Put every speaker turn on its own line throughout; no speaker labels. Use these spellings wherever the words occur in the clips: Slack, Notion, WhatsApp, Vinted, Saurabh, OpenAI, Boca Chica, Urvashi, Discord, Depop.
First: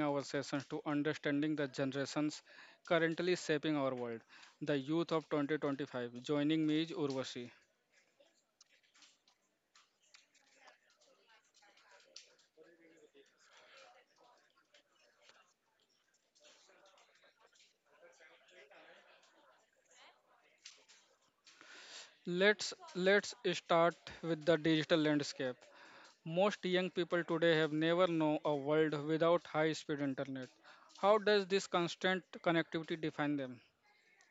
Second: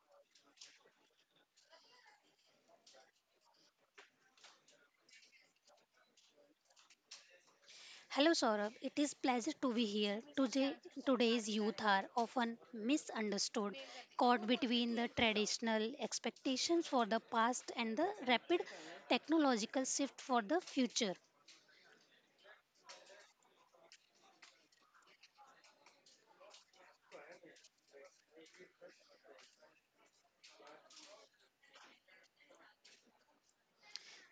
our sessions to understanding the generations currently shaping our world, the youth of 2025. Joining me is Urvashi.
Hello Saurabh, it is pleasure to be here. Today's youth are often misunderstood, caught between the traditional expectations for the past and the rapid technological shift for the future.
Let's start with the digital landscape. Most young people today have never known a world without high-speed internet. How does this constant connectivity define them?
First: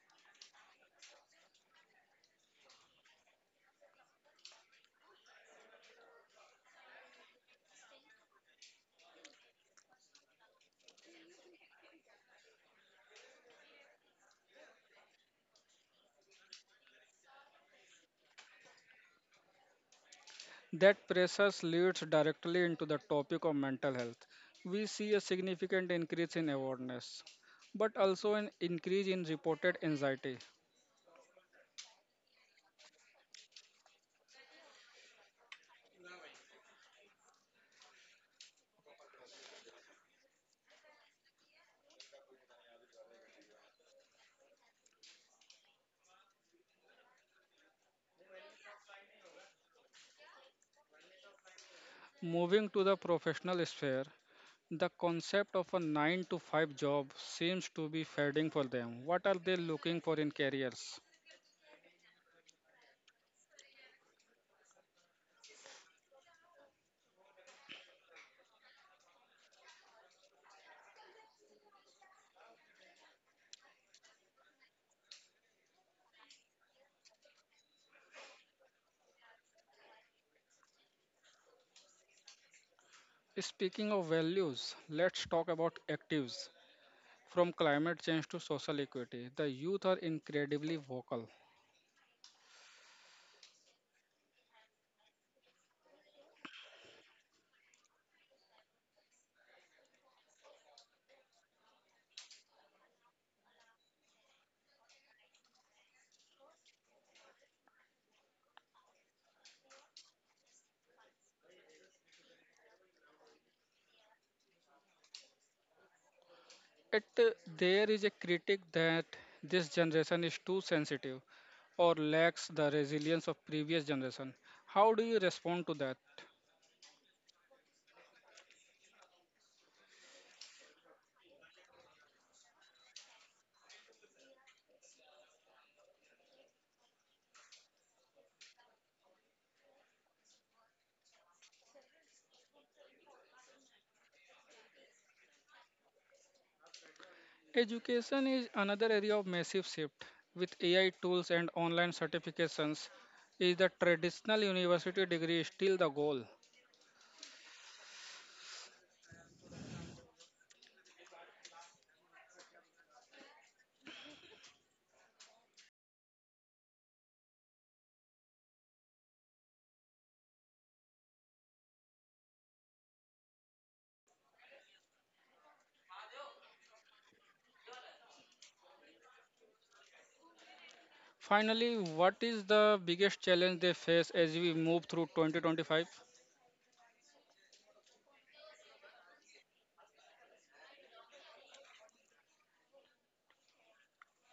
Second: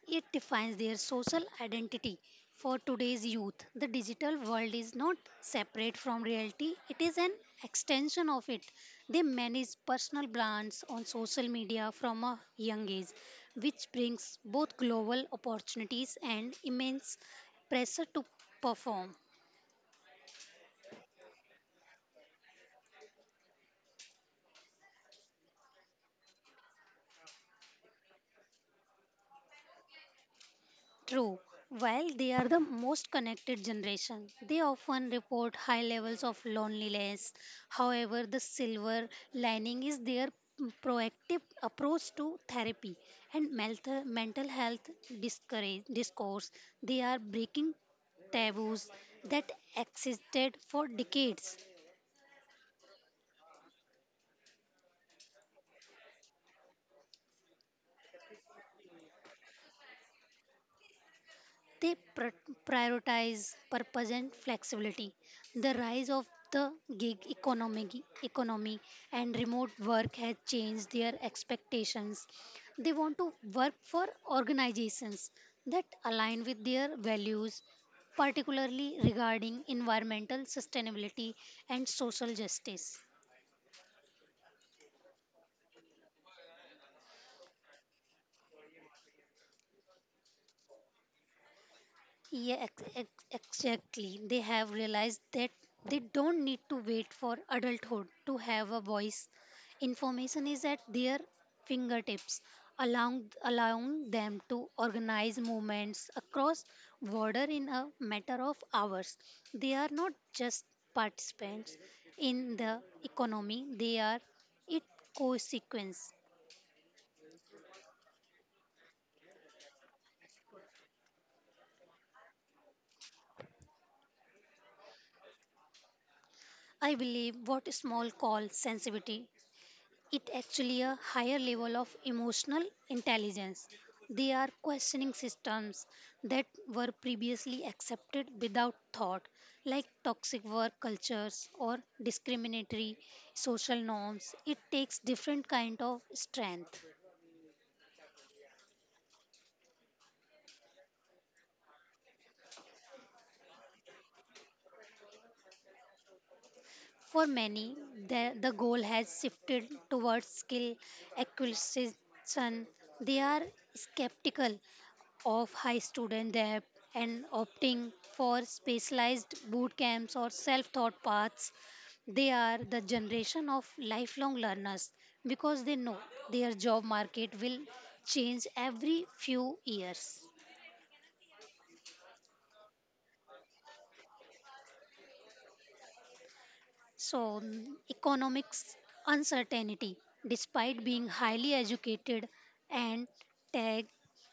It defines their social identity. For today's youth, the digital world is not separate from reality, it is an extension of it. They manage personal brands on social media from a young age, which brings both global opportunities and immense pressure to perform.
That process leads directly into the topic of mental health. We see a significant increase in awareness, but also an increase in reported anxiety.
True. While they are the most connected generation, they often report high levels of loneliness. However, the silver lining is their proactive approach to therapy and mental health discourse. They are breaking taboos that existed for decades.
Moving to the professional sphere, the concept of a 9 to 5 job seems to be fading for them. What are they looking for in careers?
They prioritize purpose and flexibility. The rise of the gig economy and remote work has changed their expectations. They want to work for organizations that align with their values, particularly regarding environmental sustainability and social justice.
Speaking of values, let's talk about actives. From climate change to social equity, the youth are incredibly vocal.
Yeah, exactly. They have realized that they don't need to wait for adulthood to have a voice. Information is at their fingertips, allowing them to organize movements across border in a matter of hours. They are not just participants in the economy, they are its consequence.
It, uh, there is a critic that this generation is too sensitive or lacks the resilience of previous generation. How do you respond to that?
I believe what small call sensitivity it actually a higher level of emotional intelligence. They are questioning systems that were previously accepted without thought, like toxic work cultures or discriminatory social norms. It takes different kind of strength.
Education is another area of massive shift. With AI tools and online certifications, is the traditional university degree still the goal?
For many, the goal has shifted towards skill acquisition. They are skeptical of high student debt and opting for specialized boot camps or self taught paths. They are the generation of lifelong learners because they know their job market will change every few years.
Finally, what is the biggest challenge they face as we move through 2025?
Economics uncertainty. Despite being highly educated and tech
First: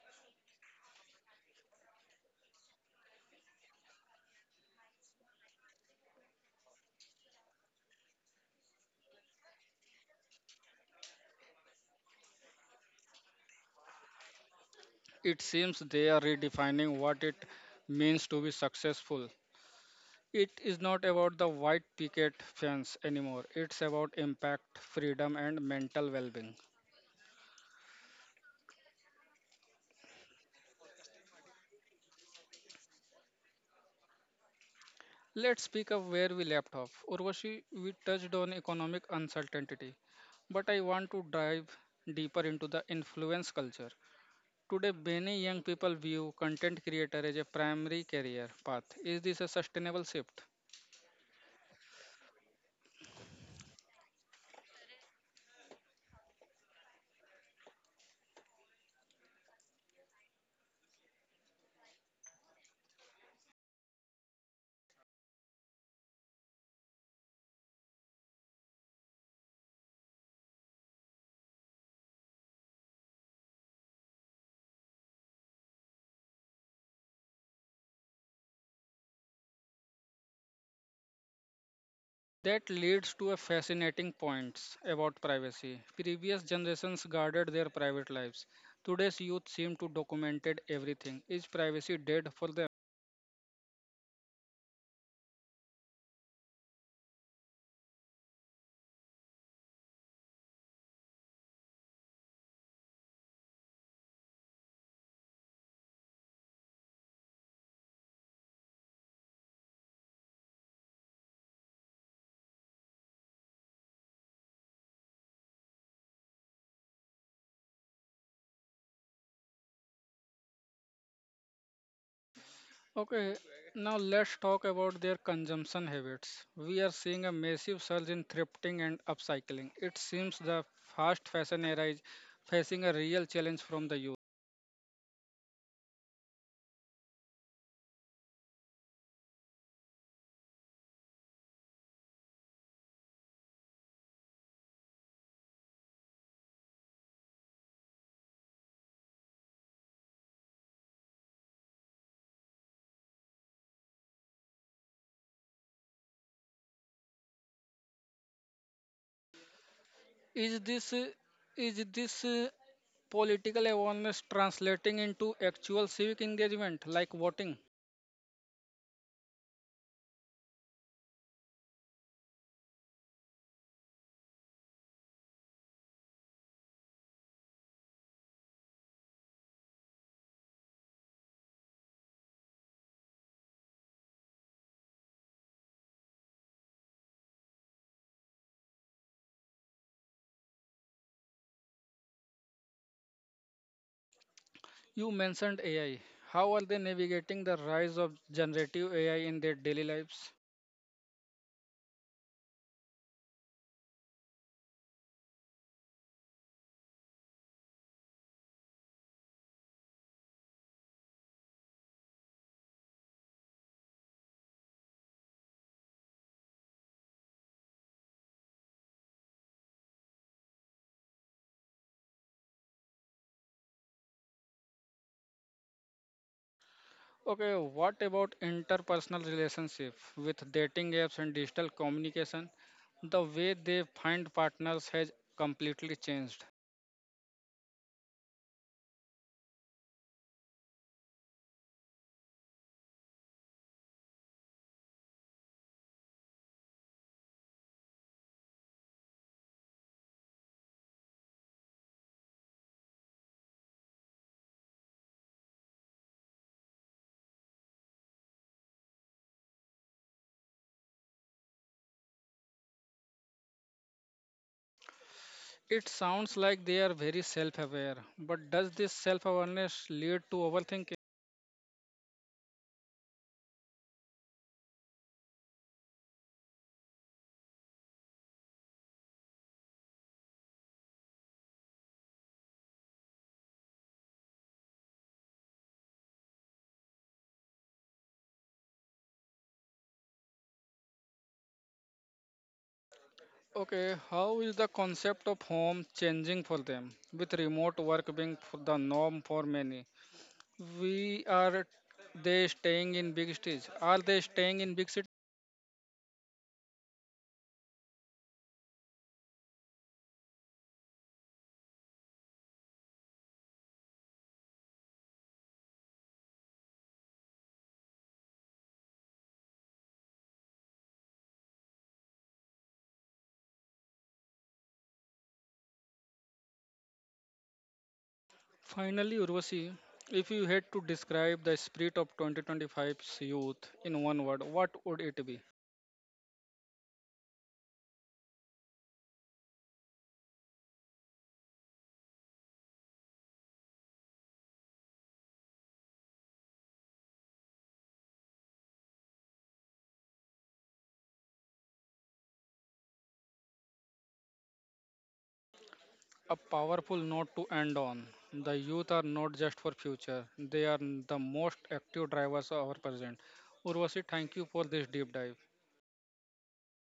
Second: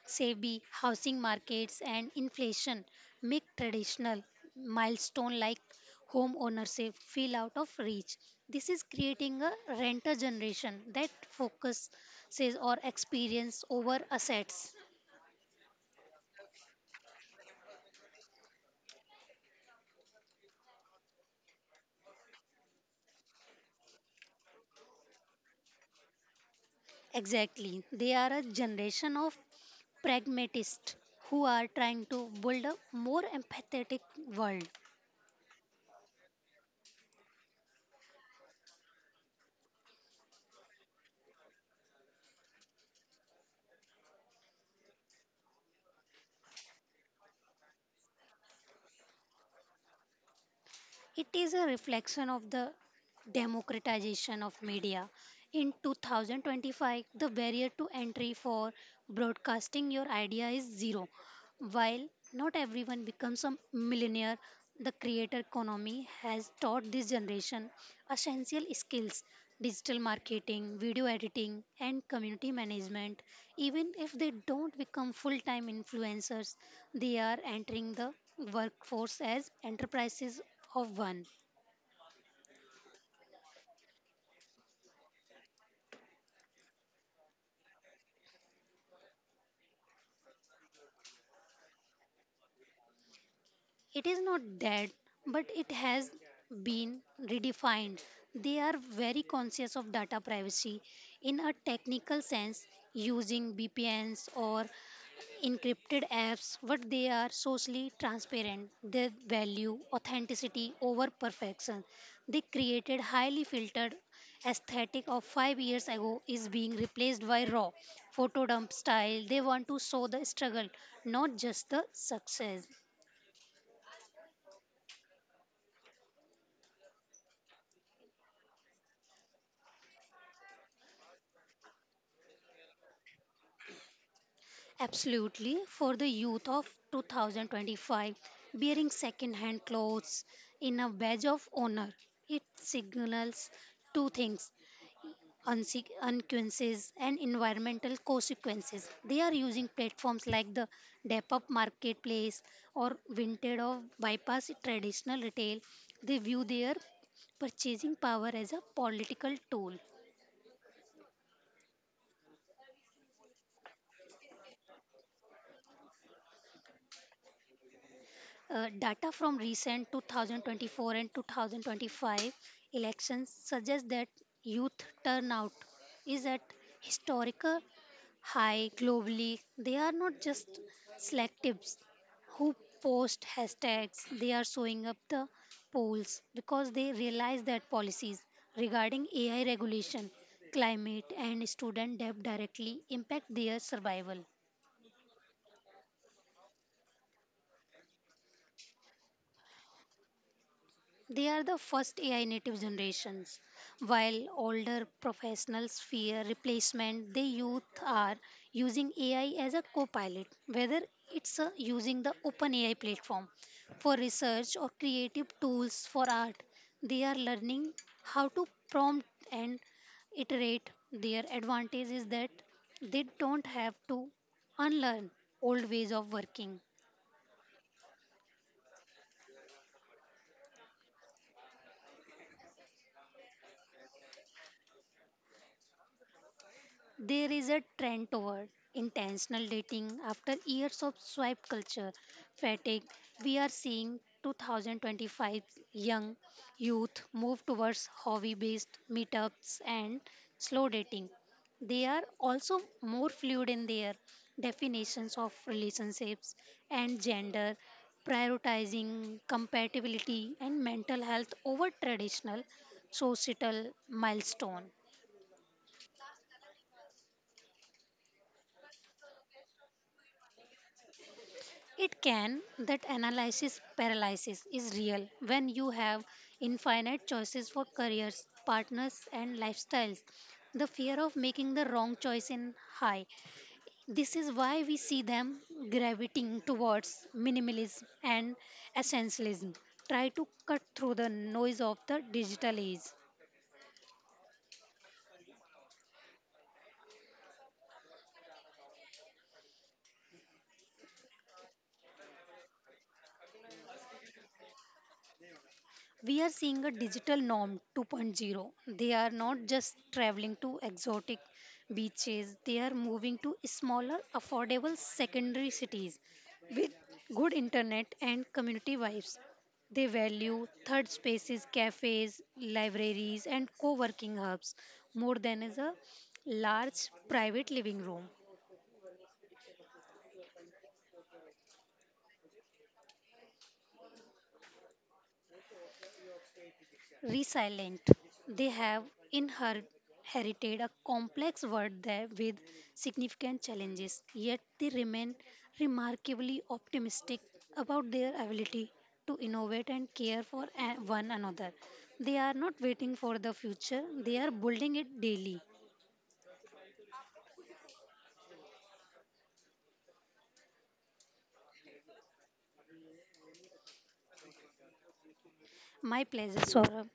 savvy, housing markets and inflation make traditional milestone like home ownership feel out of reach. This is creating a renter generation that focuses or experience over assets.
It seems they are redefining what it means to be successful. It is not about the white picket fence anymore. It's about impact, freedom, and mental well being.
Exactly. They are a generation of pragmatists who are trying to build a more empathetic world.
Let's pick up where we left off. Urvashi, we touched on economic uncertainty, but I want to dive deeper into the influence culture. Today, many young people view content creator as a primary career path. Is this a sustainable shift?
It is a reflection of the democratization of media. In 2025, the barrier to entry for broadcasting your idea is zero. While not everyone becomes a millionaire, the creator economy has taught this generation essential skills: digital marketing, video editing, and community management. Even if they don't become full time influencers, they are entering the workforce as enterprises of one.
That leads to a fascinating point about privacy. Previous generations guarded their private lives. Today's youth seem to documented everything. Is privacy dead for them?
It is not dead, but it has been redefined. They are very conscious of data privacy in a technical sense, using VPNs or encrypted apps, but they are socially transparent. They value authenticity over perfection. They created highly filtered aesthetic of 5 years ago is being replaced by raw photo dump style. They want to show the struggle, not just the success.
Okay, now let's talk about their consumption habits. We are seeing a massive surge in thrifting and upcycling. It seems the fast fashion era is facing a real challenge from the youth.
Absolutely. For the youth of 2025, wearing second-hand clothes in a badge of honor, it signals two things: unquences and environmental consequences. They are using platforms like the Depop Marketplace or Vinted or bypass traditional retail. They view their purchasing power as a political tool.
Is this uh, is this political awareness translating into actual civic engagement like voting?
Data from recent 2024 and 2025 elections suggest that youth turnout is at historical high globally. They are not just selectives who post hashtags, they are showing up the polls because they realize that policies regarding AI regulation, climate, and student debt directly impact their survival.
You mentioned AI. How are they navigating the rise of generative AI in their daily lives?
They are the first AI native generations. While older professionals fear replacement, the youth are using AI as a co pilot, whether it's using the OpenAI platform for research or creative tools for art. They are learning how to prompt and iterate. Their advantage is that they don't have to unlearn old ways of working.
Okay, what about interpersonal relationship with dating apps and digital communication? The way they find partners has completely changed.
There is a trend toward intentional dating after years of swipe culture fatigue. We are seeing 2025 young youth move towards hobby based meetups and slow dating. They are also more fluid in their definitions of relationships and gender, prioritizing compatibility and mental health over traditional societal milestone.
It sounds like they are very self-aware, but does this self-awareness lead to overthinking?
It can, that analysis paralysis is real when you have infinite choices for careers, partners, and lifestyles. The fear of making the wrong choice in high. This is why we see them gravitating towards minimalism and essentialism. Try to cut through the noise of the digital age.
Okay, how is the concept of home changing for them with remote work being for the norm for many? We are They staying in big cities? Are they staying in big cities?
We are seeing a digital norm 2.0. They are not just traveling to exotic beaches, they are moving to smaller, affordable secondary cities with good internet and community vibes. They value third spaces, cafes, libraries, and co working hubs more than as a large private living room.
Finally, Urvashi, if you had to describe the spirit of 2025's youth in one word, what would it be?
Resilient. They have inherited a complex world there with significant challenges, yet they remain remarkably optimistic about their ability to innovate and care for one another. They are not waiting for the future, they are building it daily.
A powerful note to end on. The youth are not just for future; they are the most active drivers of our present. Urvashi, thank you for this deep dive.
My pleasure, Saurabh.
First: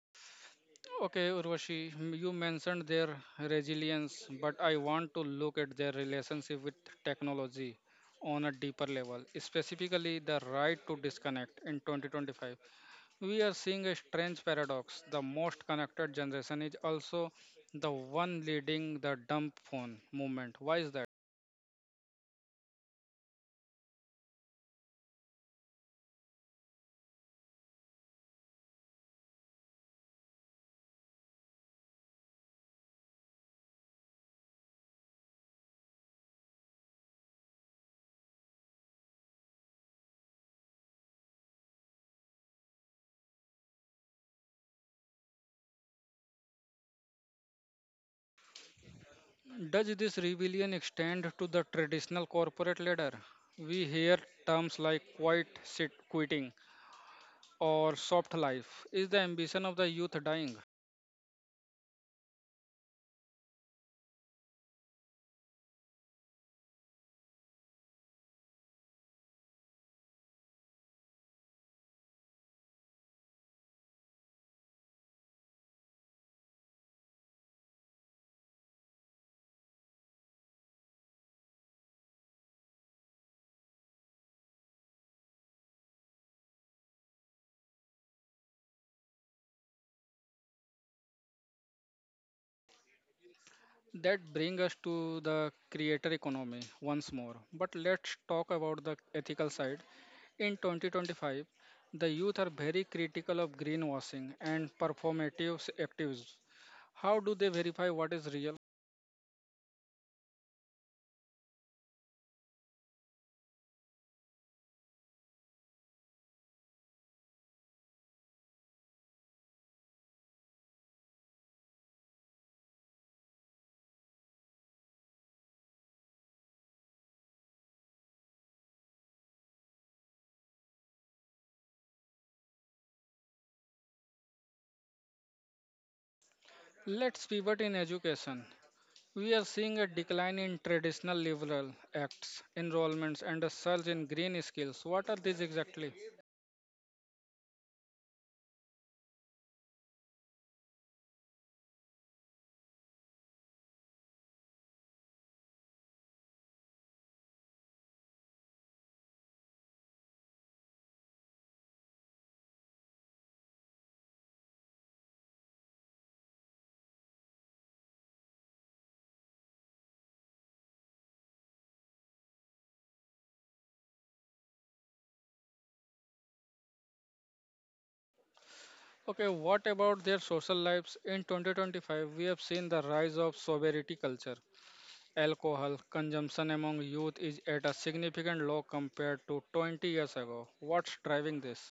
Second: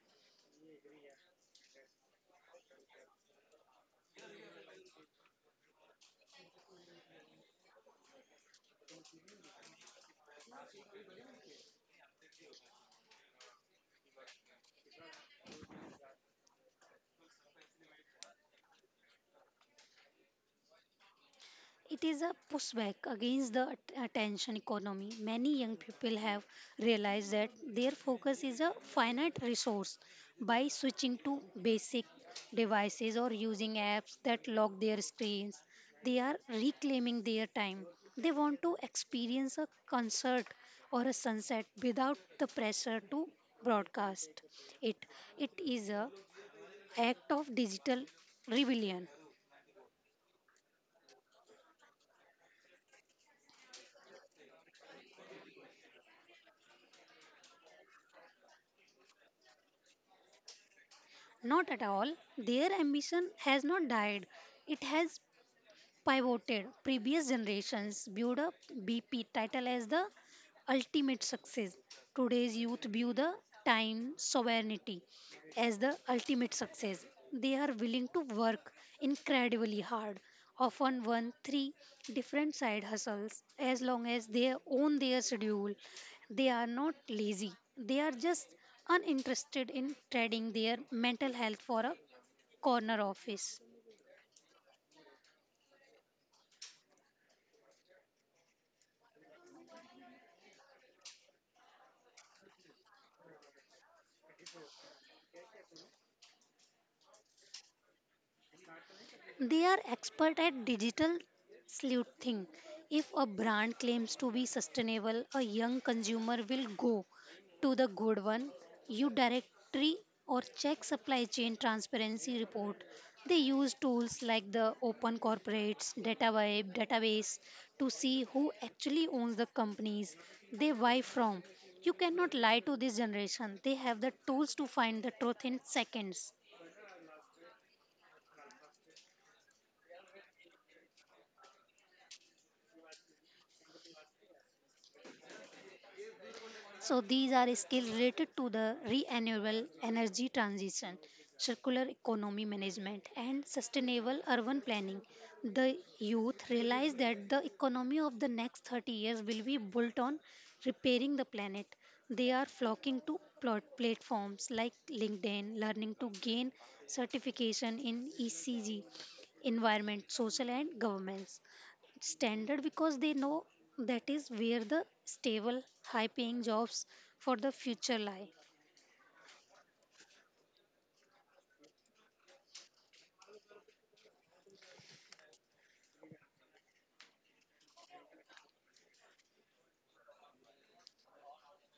Okay, Urvashi, you mentioned their resilience, but I want to look at their relationship with technology on a deeper level, specifically the right to disconnect in 2025. We are seeing a strange paradox. The most connected generation is also the one leading the dumb phone movement. Why is that?
It is a pushback against the attention economy. Many young people have realized that their focus is a finite resource. By switching to basic devices or using apps that lock their screens, they are reclaiming their time. They want to experience a concert or a sunset without the pressure to broadcast it. It is a act of digital rebellion.
Does this rebellion extend to the traditional corporate ladder? We hear terms like quiet sit quitting or soft life is the ambition of the youth dying.
Not at all. Their ambition has not died. It has pivoted. Previous generations viewed a BP title as the ultimate success. Today's youth view the time sovereignty as the ultimate success. They are willing to work incredibly hard, often one, three different side hustles as long as they own their schedule. They are not lazy, they are just uninterested in trading their mental health for a corner office.
That brings us to the creator economy once more, but let's talk about the ethical side. In 2025, the youth are very critical of greenwashing and activism. How do they verify what is real?
They are expert at digital sleuthing. If a brand claims to be sustainable, a young consumer will go to the good one, you directory or check supply chain transparency report. They use tools like the Open Corporates database to see who actually owns the companies they buy from. You cannot lie to this generation. They have the tools to find the truth in seconds.
Let's pivot in education. We are seeing a decline in traditional liberal acts enrollments and a surge in green skills. What are these exactly?
So these are skills related to the renewable energy transition, circular economy management, and sustainable urban planning. The youth realize that the economy of the next 30 years will be built on repairing the planet. They are flocking to plot platforms like LinkedIn, learning to gain certification in ECG, environment, social, and governance standard because they know that is where the stable, high paying jobs for the future lie.
Okay, what about their social lives? In 2025, we have seen the rise of sobriety culture. Alcohol consumption among youth is at a significant low compared to 20 years ago. What's driving this?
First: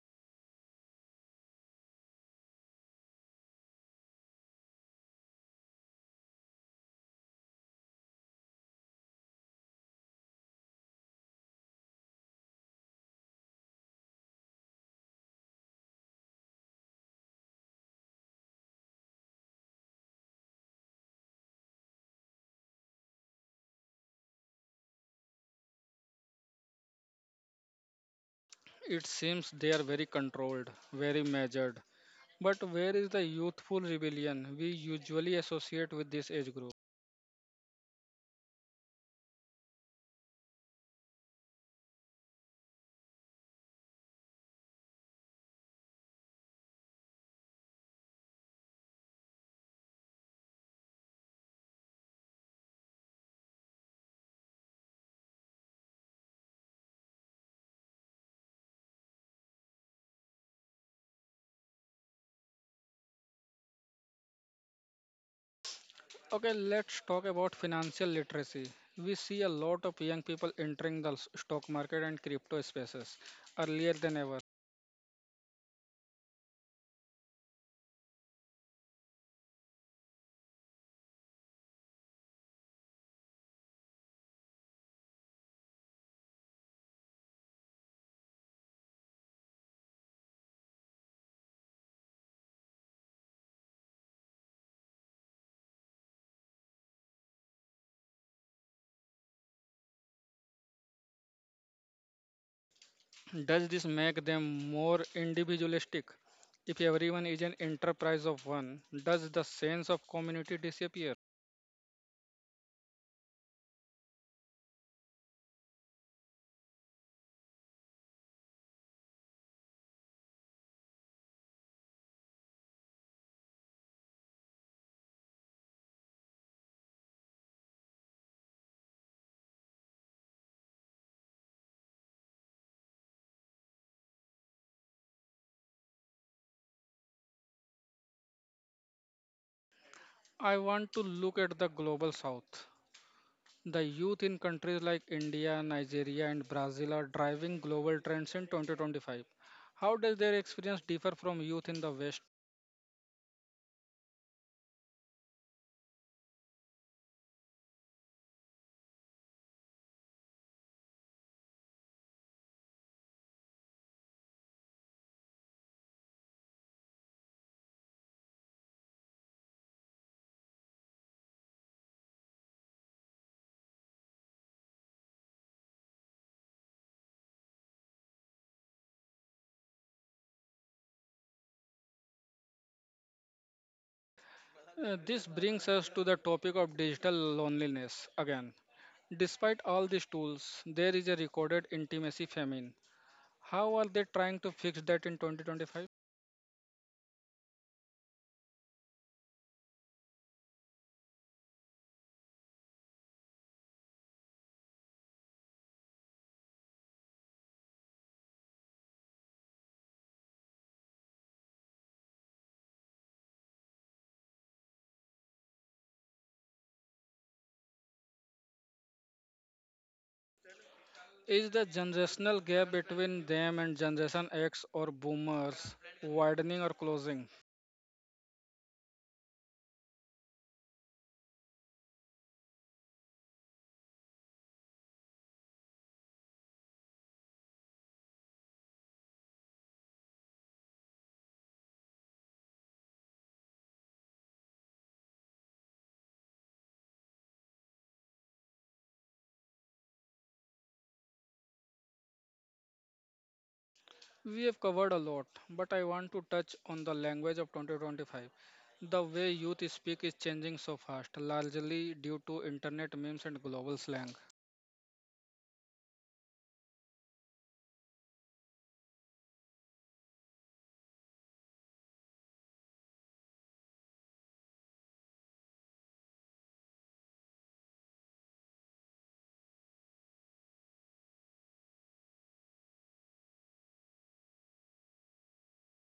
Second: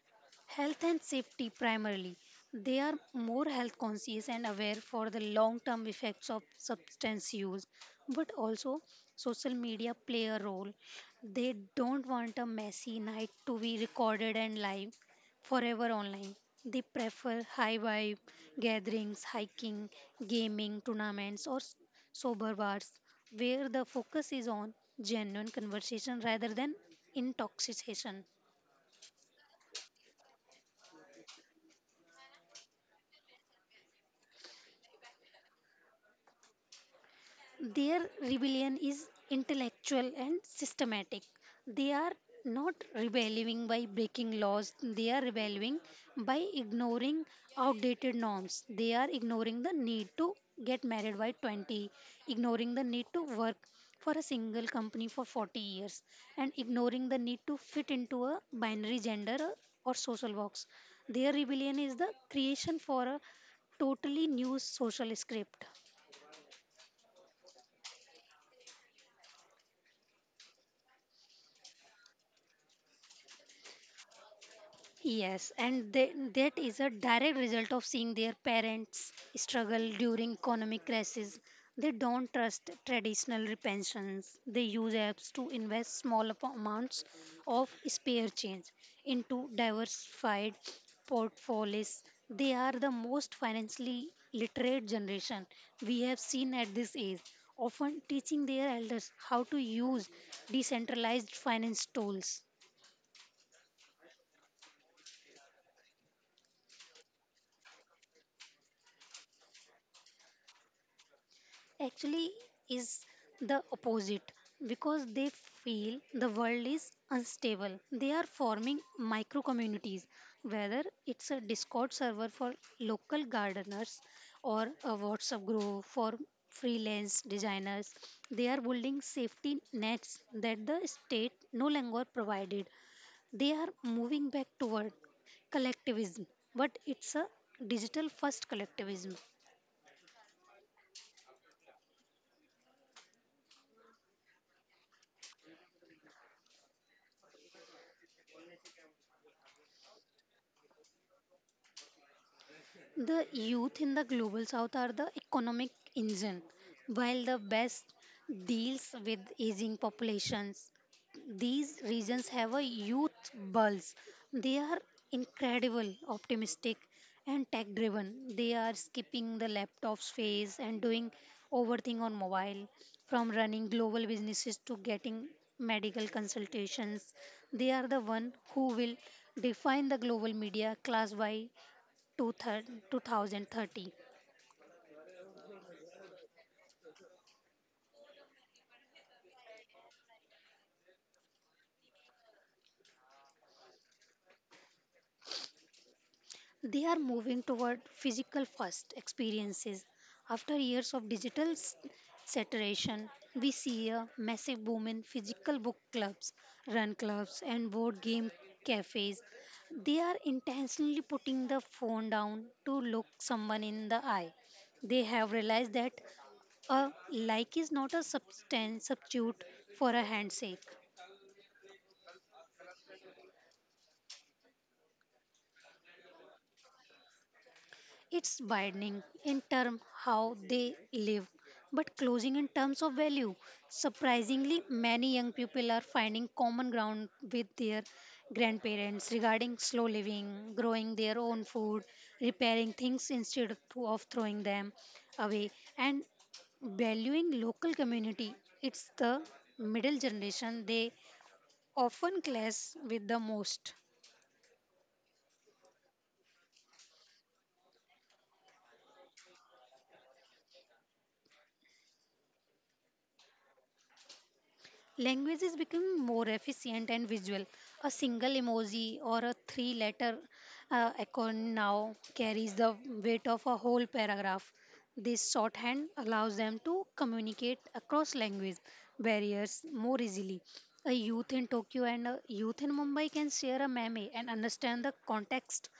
Health and safety primarily. They are more health conscious and aware for the long term effects of substance use, but also social media play a role. They don't want a messy night to be recorded and live forever online. They prefer high vibe gatherings, hiking, gaming, tournaments, or sober bars where the focus is on genuine conversation rather than intoxication.
It seems they are very controlled, very measured. But where is the youthful rebellion we usually associate with this age group?
Their rebellion is intellectual and systematic. They are not rebelling by breaking laws, they are rebelling by ignoring outdated norms. They are ignoring the need to get married by 20, ignoring the need to work for a single company for 40 years, and ignoring the need to fit into a binary gender or social box. Their rebellion is the creation for a totally new social script.
Okay, let's talk about financial literacy. We see a lot of young people entering the stock market and crypto spaces earlier than ever.
Yes, and they, that is a direct result of seeing their parents struggle during economic crisis. They don't trust traditional pensions. They use apps to invest small amounts of spare change into diversified portfolios. They are the most financially literate generation we have seen at this age, often teaching their elders how to use decentralized finance tools.
Does this make them more individualistic? If everyone is an enterprise of one, does the sense of community disappear?
Actually is the opposite because they feel the world is unstable. They are forming micro communities, whether it's a Discord server for local gardeners or a WhatsApp group for freelance designers. They are building safety nets that the state no longer provided. They are moving back toward collectivism, but it's a digital first collectivism.
I want to look at the global south. The youth in countries like India, Nigeria, and Brazil are driving global trends in 2025. How does their experience differ from youth in the West?
The youth in the global south are the economic engine, while the west deals with aging populations. These regions have a youth bulge. They are incredible, optimistic, and tech driven. They are skipping the laptops phase and doing overthing on mobile, from running global businesses to getting medical consultations. They are the one who will define the global media class by to thir- 2030.
This brings us to the topic of digital loneliness again. Despite all these tools, there is a recorded intimacy famine. How are they trying to fix that in 2025?
They are moving toward physical first experiences. After years of digital saturation, we see a massive boom in physical book clubs, run clubs, and board game cafes. They are intentionally putting the phone down to look someone in the eye. They have realized that a like is not a substitute for a handshake.
Is the generational gap between them and Generation X or boomers widening or closing?
It's widening in terms how they live, but closing in terms of value. Surprisingly, many young people are finding common ground with their grandparents regarding slow living, growing their own food, repairing things instead of throwing them away, and valuing local community. It's the middle generation they often clash with the most.
We have covered a lot, but I want to touch on the language of 2025. The way youth speak is changing so fast, largely due to internet memes and global slang.
Languages become more efficient and visual. A single emoji or a three letter icon now carries the weight of a whole paragraph. This shorthand allows them to communicate across language barriers more easily. A youth in Tokyo and a youth in Mumbai can share a meme and understand the context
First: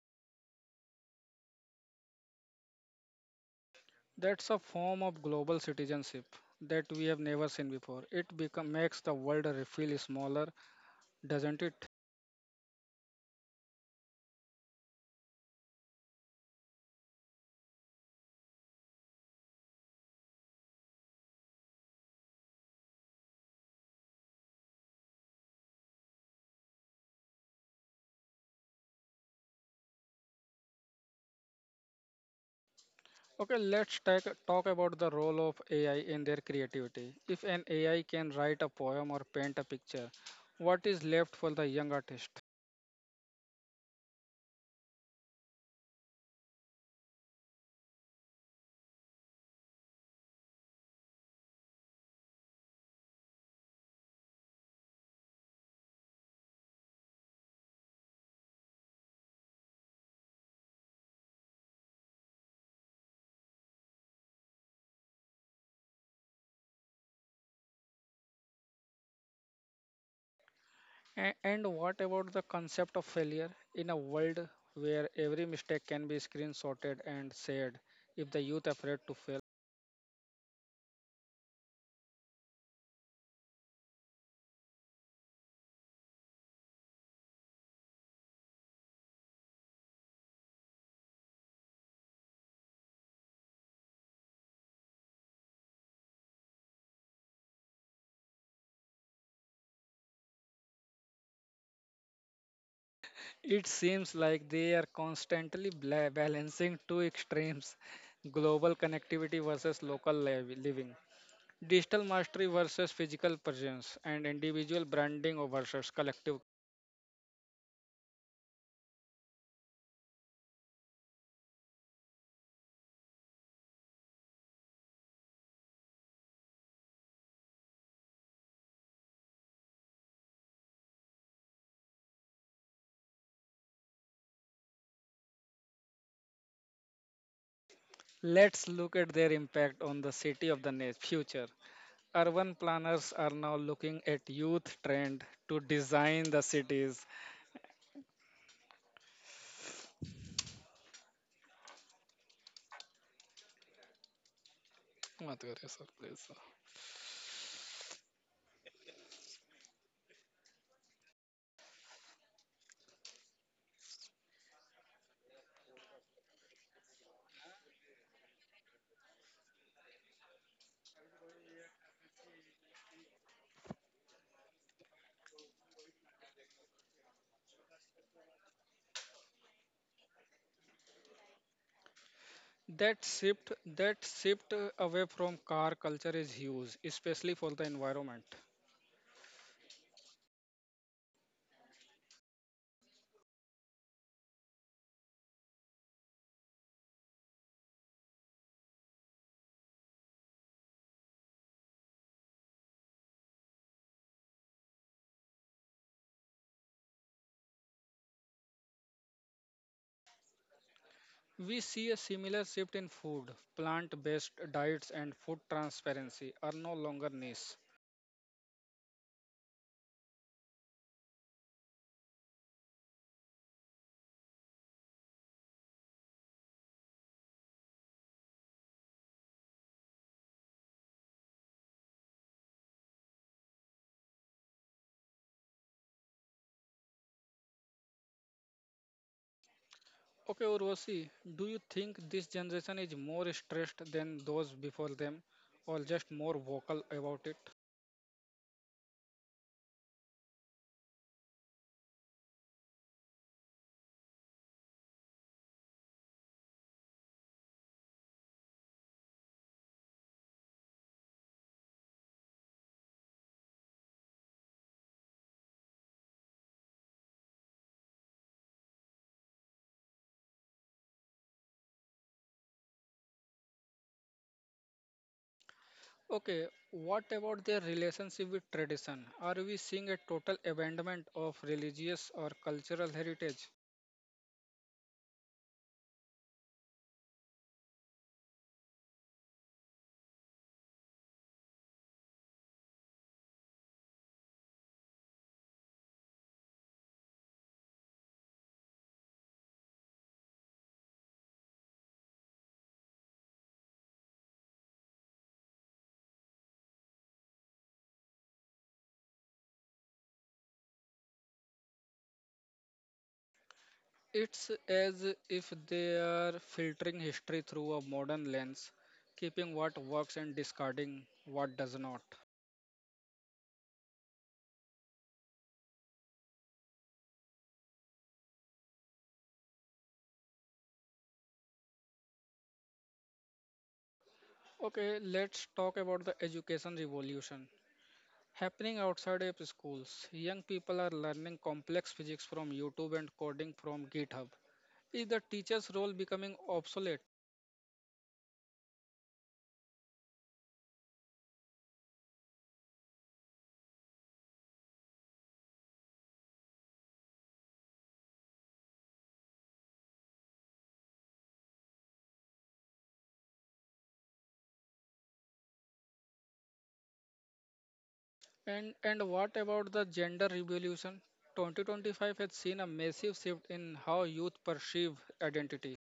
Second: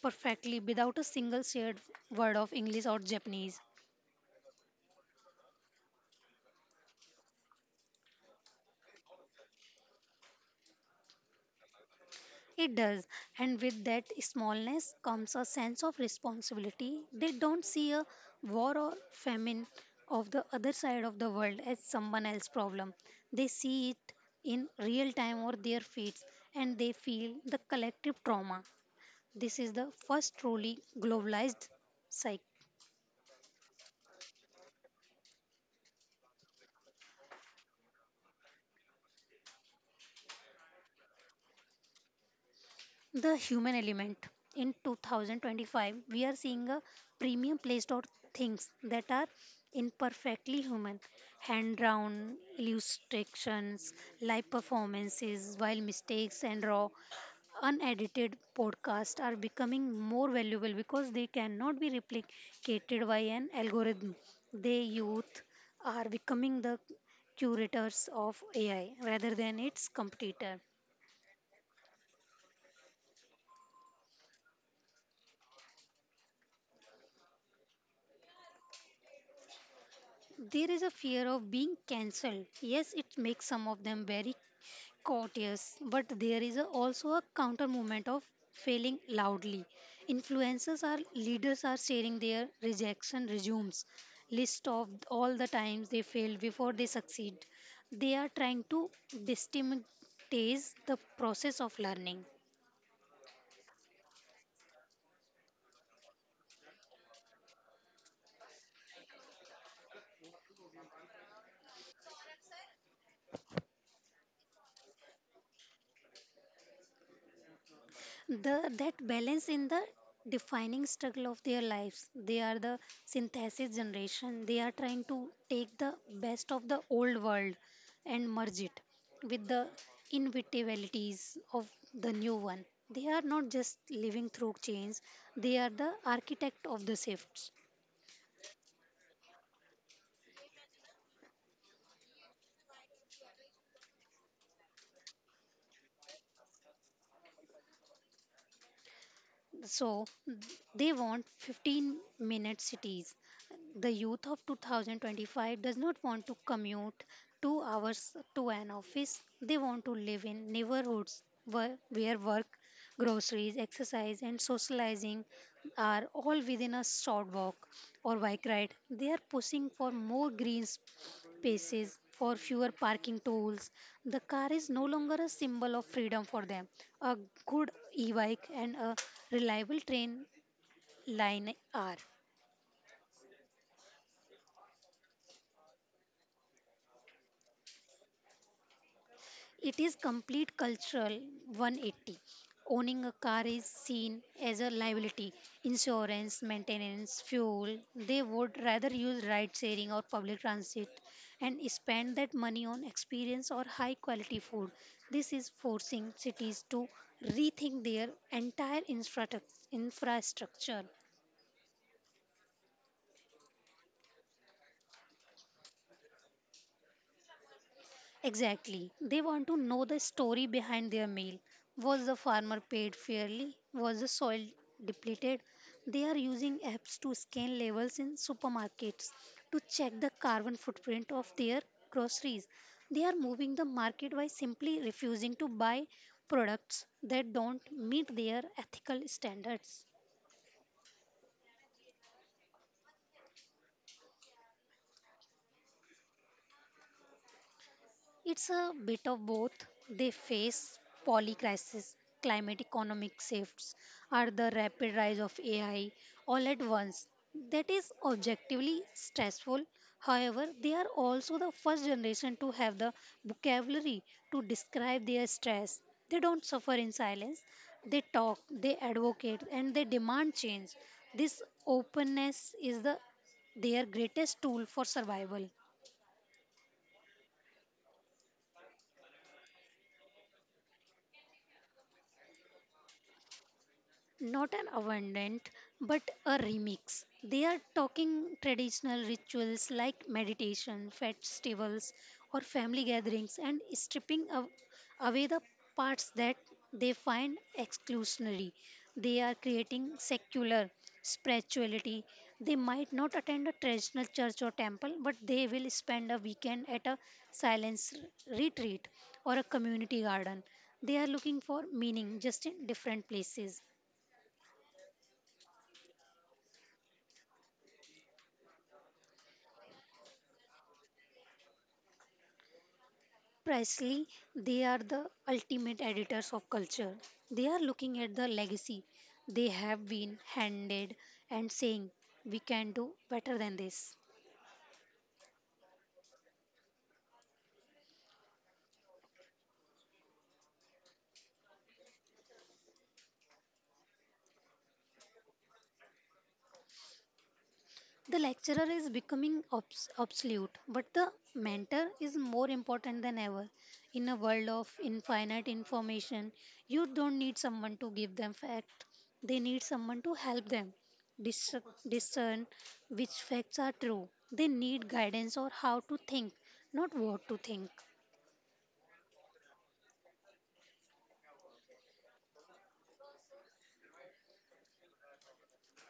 perfectly without a single shared word of English or Japanese.
That's a form of global citizenship that we have never seen before. Makes the world feel smaller, doesn't it?
It does, and with that smallness comes a sense of responsibility. They don't see a war or famine of the other side of the world as someone else's problem. They see it in real time or their feet, and they feel the collective trauma. This is the first truly globalized cycle.
Okay, talk about the role of AI in their creativity. If an AI can write a poem or paint a picture, what is left for the young artist?
The human element. In 2025, we are seeing a premium placed on things that are imperfectly human. Hand drawn illustrations, live performances, while mistakes and raw, unedited podcasts are becoming more valuable because they cannot be replicated by an algorithm. They youth are becoming the curators of AI rather than its competitor.
And what about the concept of failure in a world where every mistake can be screenshotted and shared? If the youth afraid to fail,
There is a fear of being cancelled. Yes, it makes some of them very courteous, but also a counter movement of failing loudly. Influencers are leaders are sharing their rejection resumes, list of all the times they failed before they succeed. They are trying to destigmatize the process of learning.
it seems like they are constantly balancing two extremes: global connectivity versus living, digital mastery versus physical presence, and individual branding versus collective.
The that balance in the defining struggle of their lives, they are the synthesis generation. They are trying to take the best of the old world and merge it with the inevitabilities of the new one. They are not just living through change, they are the architect of the shifts.
Let's look at their impact on the city of the future. Urban planners are now looking at youth trend to design the cities.
So they want 15-minute cities. The youth of
मत
2025
करिए
does
sir,
not want
please,
to commute 2 hours to an office. They want to live in neighborhoods where work, groceries, exercise and socializing are all within a short walk or bike ride. They are pushing for more green spaces, for fewer parking tolls. The car is no longer a symbol of freedom for them. A good e bike and a reliable train line are.
that shift that shift away from car culture is huge, especially for the environment.
It is complete cultural 180. Owning a car is seen as a liability, insurance, maintenance, fuel. They would rather use ride sharing or public transit and spend that money on experience or high quality food. This is forcing cities to rethink their entire infrastructure.
We see a similar shift in food. Plant based diets and food transparency are no longer niche.
Exactly. They want to know the story behind their meal. Was the farmer paid fairly? Was the soil depleted? They are using apps to scan labels in supermarkets to check the carbon footprint of their groceries. They are moving the market by simply refusing to buy products that don't meet their ethical standards.
Okay, Urvashi, do you think this generation is more stressed than those before them, or just more vocal about it?
It's a bit of both. They face polycrisis, climate economic shifts, or the rapid rise of AI all at once. That is objectively stressful. However, they are also the first generation to have the vocabulary to describe their stress. They don't suffer in silence. They talk, they advocate, and they demand change. This openness is the their greatest tool for survival.
Okay, what about their relationship with tradition? Are we seeing a total abandonment of religious or cultural heritage?
Not an abandoned but a remix. They are talking traditional rituals like meditation, festivals, or family gatherings and stripping away the parts that they find exclusionary. They are creating secular spirituality. They might not attend a traditional church or temple, but they will spend a weekend at a silence retreat or a community garden. They are looking for meaning just in different places.
It's as if they are filtering history through a modern lens, keeping what works and discarding what does not.
Precisely, they are the ultimate editors of culture. They are looking at the legacy they have been handed and saying, we can do better than this.
Okay, let's talk about the education revolution. Happening outside of schools, young people are learning complex physics from YouTube and coding from GitHub. Is the teacher's role becoming obsolete?
The lecturer is becoming obsolete, but the mentor is more important than ever. In a world of infinite information, you don't need someone to give them facts, they need someone to help them dis- discern which facts are true. They need guidance or how to think, not what to think.
And what about the gender revolution? 2025 has seen a massive shift in how youth perceive identity.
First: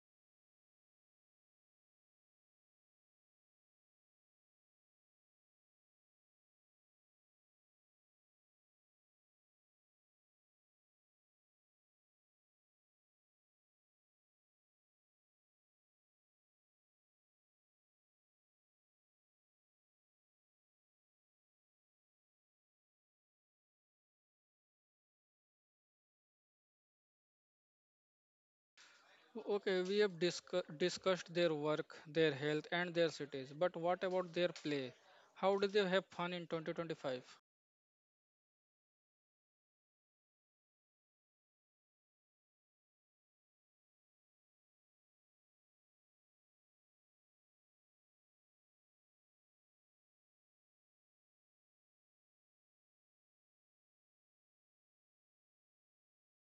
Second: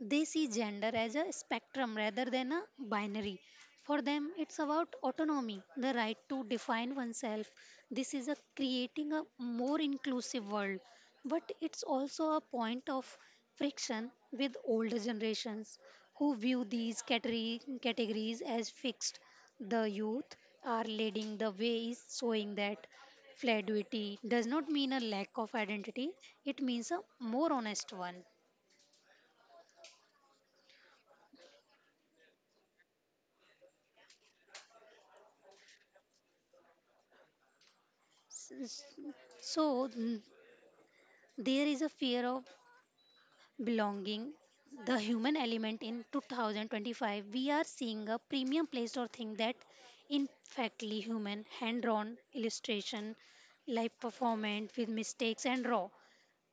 They see gender as a spectrum rather than a binary. For them, it's about autonomy, the right to define oneself. This is a creating a more inclusive world, but it's also a point of friction with older generations who view these categories as fixed. The youth are leading the way, is showing that fluidity does not mean a lack of identity, it means a more honest one.
Okay, we have discussed their work, their health, and their cities, but what about their play? How do they have fun in 2025?
S- So, there is a fear of belonging, the human element in 2025. We are seeing a premium placed or thing that in factly human, hand-drawn illustration, live performance with mistakes and raw,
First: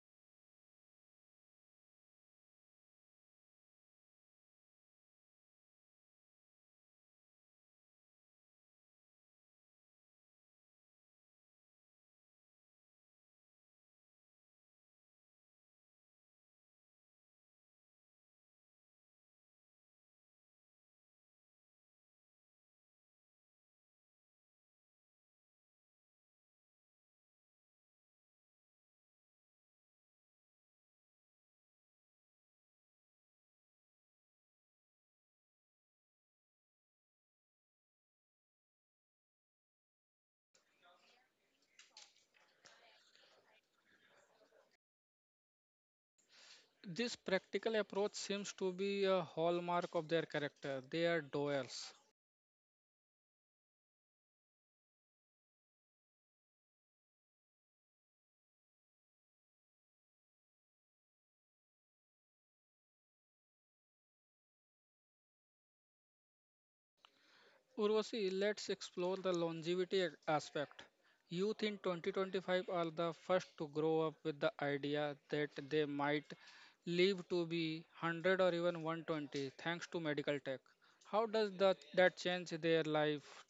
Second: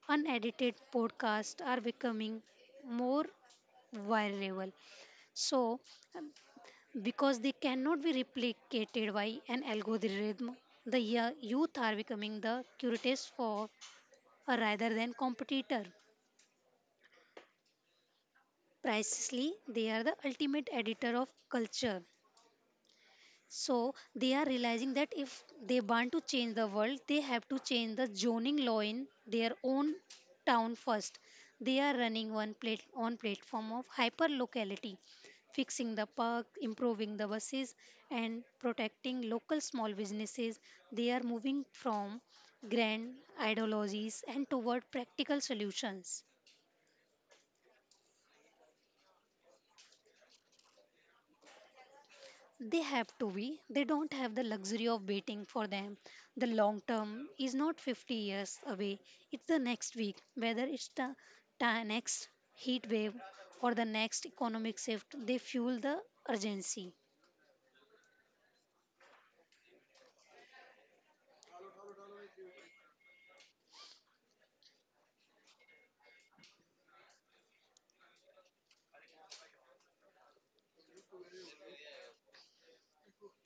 unedited podcasts are becoming more viral. So because they cannot be replicated by an algorithm, the youth are becoming the curious for rather than competitor. Precisely, they are the ultimate editor of culture. So they are realizing that if they want to change the world, they have to change the zoning law in their own town first. They are running one plate on platform of hyper locality, fixing the park, improving the buses, and protecting local small businesses. They are moving from grand ideologies and toward practical solutions.
This practical approach seems to be a hallmark of their character. They are doers.
They have to be. They don't have the luxury of waiting for them. The long term is not 50 years away, it's the next week. Whether it's the next heat wave or the next economic shift, they fuel the urgency.
Urvashi, let's explore the longevity aspect. Youth in 2025 are the first to grow up with the idea that they might live to be 100 or even 120 thanks to medical tech. How does that change their life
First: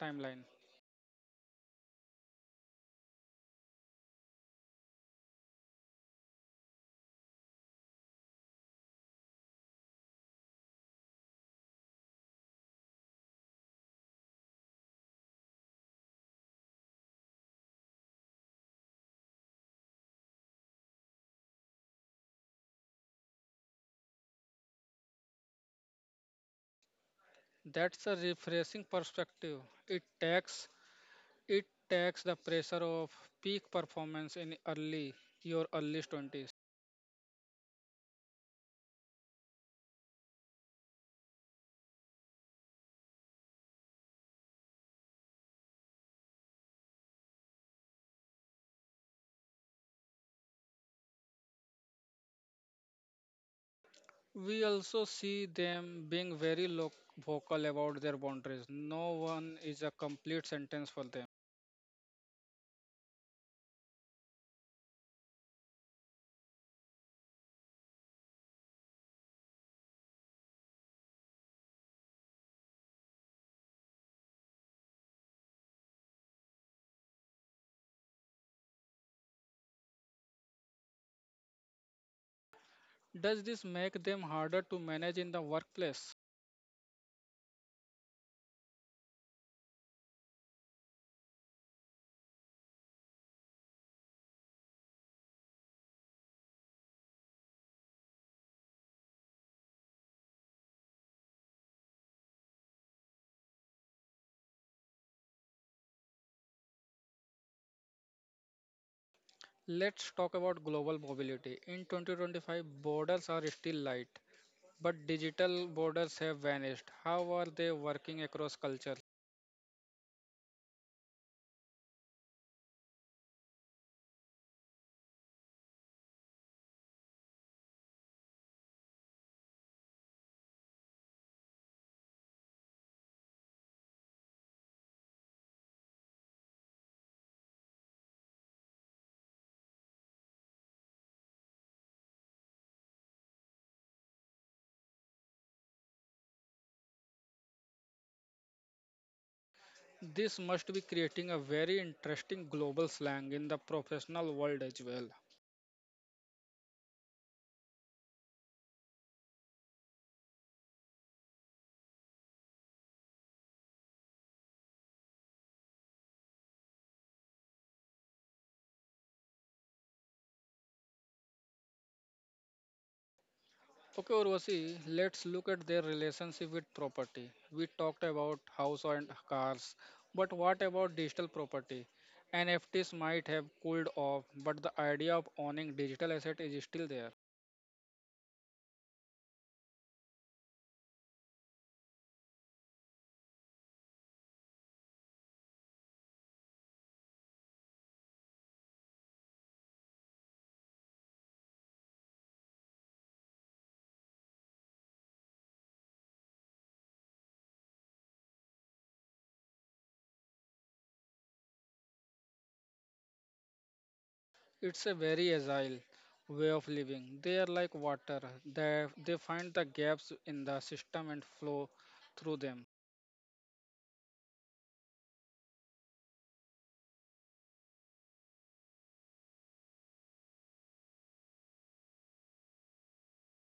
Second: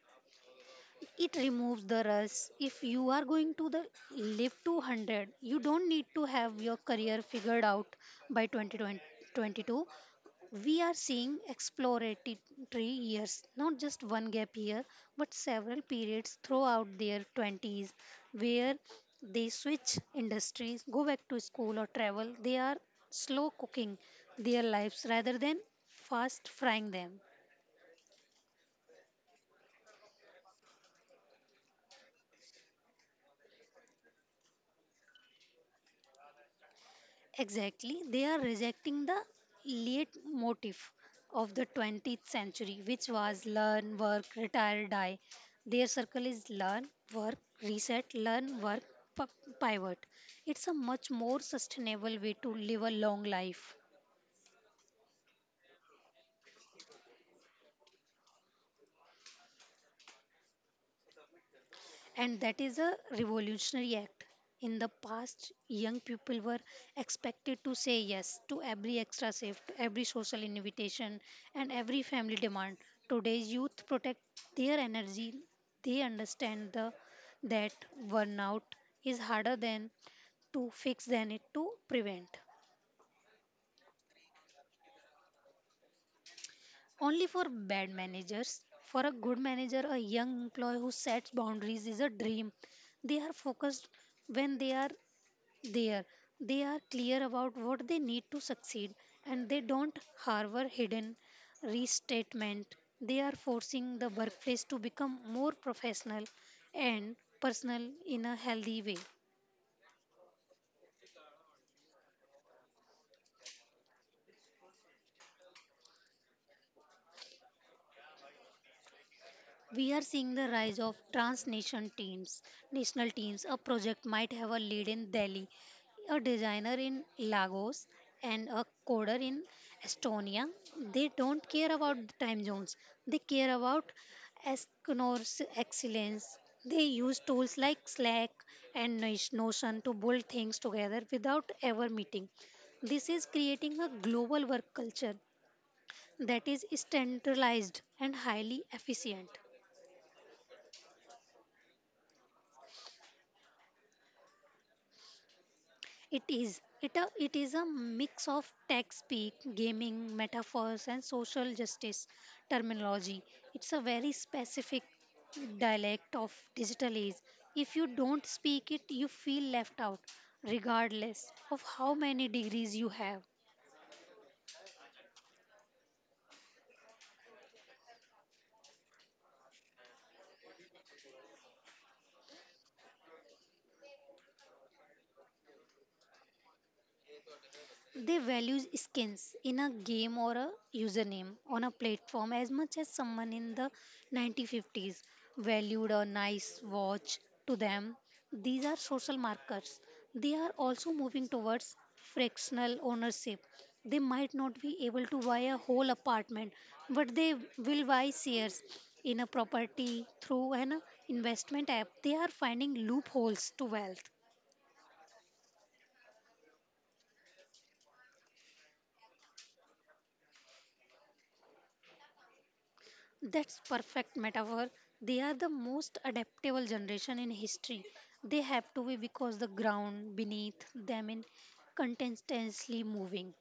timeline?
It removes the rush. If you are going to the live 100, you don't need to have your career figured out by 2022. We are seeing exploratory years, not just one gap year, but several periods throughout their 20s where they switch industries, go back to school or travel. They are slow cooking their lives rather than fast frying them.
That's a refreshing perspective. It takes it takes the pressure of peak performance in early your early 20s.
Exactly, they are rejecting the late motif of the 20th century, which was learn, work, retire, die. Their circle is learn, work, reset, learn, work, p- pivot. It's a much more sustainable way to live a long life.
We also see them being very vocal about their boundaries. No one is a complete sentence for them.
And that is a revolutionary act. In the past, young people were expected to say yes to every extra shift, every social invitation, and every family demand. Today's youth protect their energy. They understand the, that burnout is harder than to fix than it to prevent.
Does this make them harder to manage in the workplace?
Only for bad managers. For a good manager, a young employee who sets boundaries is a dream. They are focused when they are there, they are clear about what they need to succeed, and they don't harbor hidden restatement. They are forcing the workplace to become more professional and personal in a healthy way.
Let's talk about global mobility. In 2025, borders are still light, but digital borders have vanished. How are they working across cultures?
We are seeing the rise of transnational teams, national teams. A project might have a lead in Delhi, a designer in Lagos, and a coder in Estonia. They don't care about the time zones. They care about Esquinor's excellence. They use tools like Slack and Notion to build things together without ever meeting. This is creating a global work culture that is standardized and highly efficient.
This must be creating a very interesting global slang in the professional world as well.
It is. It is a mix of tech speak, gaming, metaphors, and social justice terminology. It's a very specific dialect of digital age. If you don't speak it, you feel left out, regardless of how many degrees you have.
Okay, Urvashi, let's look at their relationship with property. We talked about house and cars, but what about digital property? NFTs might have cooled off, but the idea of owning digital asset is still there.
They value skins in a game or a username on a platform as much as someone in the 1950s valued a nice watch to them. These are social markers. They are also moving towards fractional ownership. They might not be able to buy a whole apartment, but they will buy shares in a property through an investment app. They are finding loopholes to wealth.
It's a very agile way of living. They are like water. They find the gaps in the system and flow through them.
That's perfect metaphor. They are the most adaptable generation in history. They have to be because the ground beneath them is continuously moving.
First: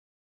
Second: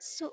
So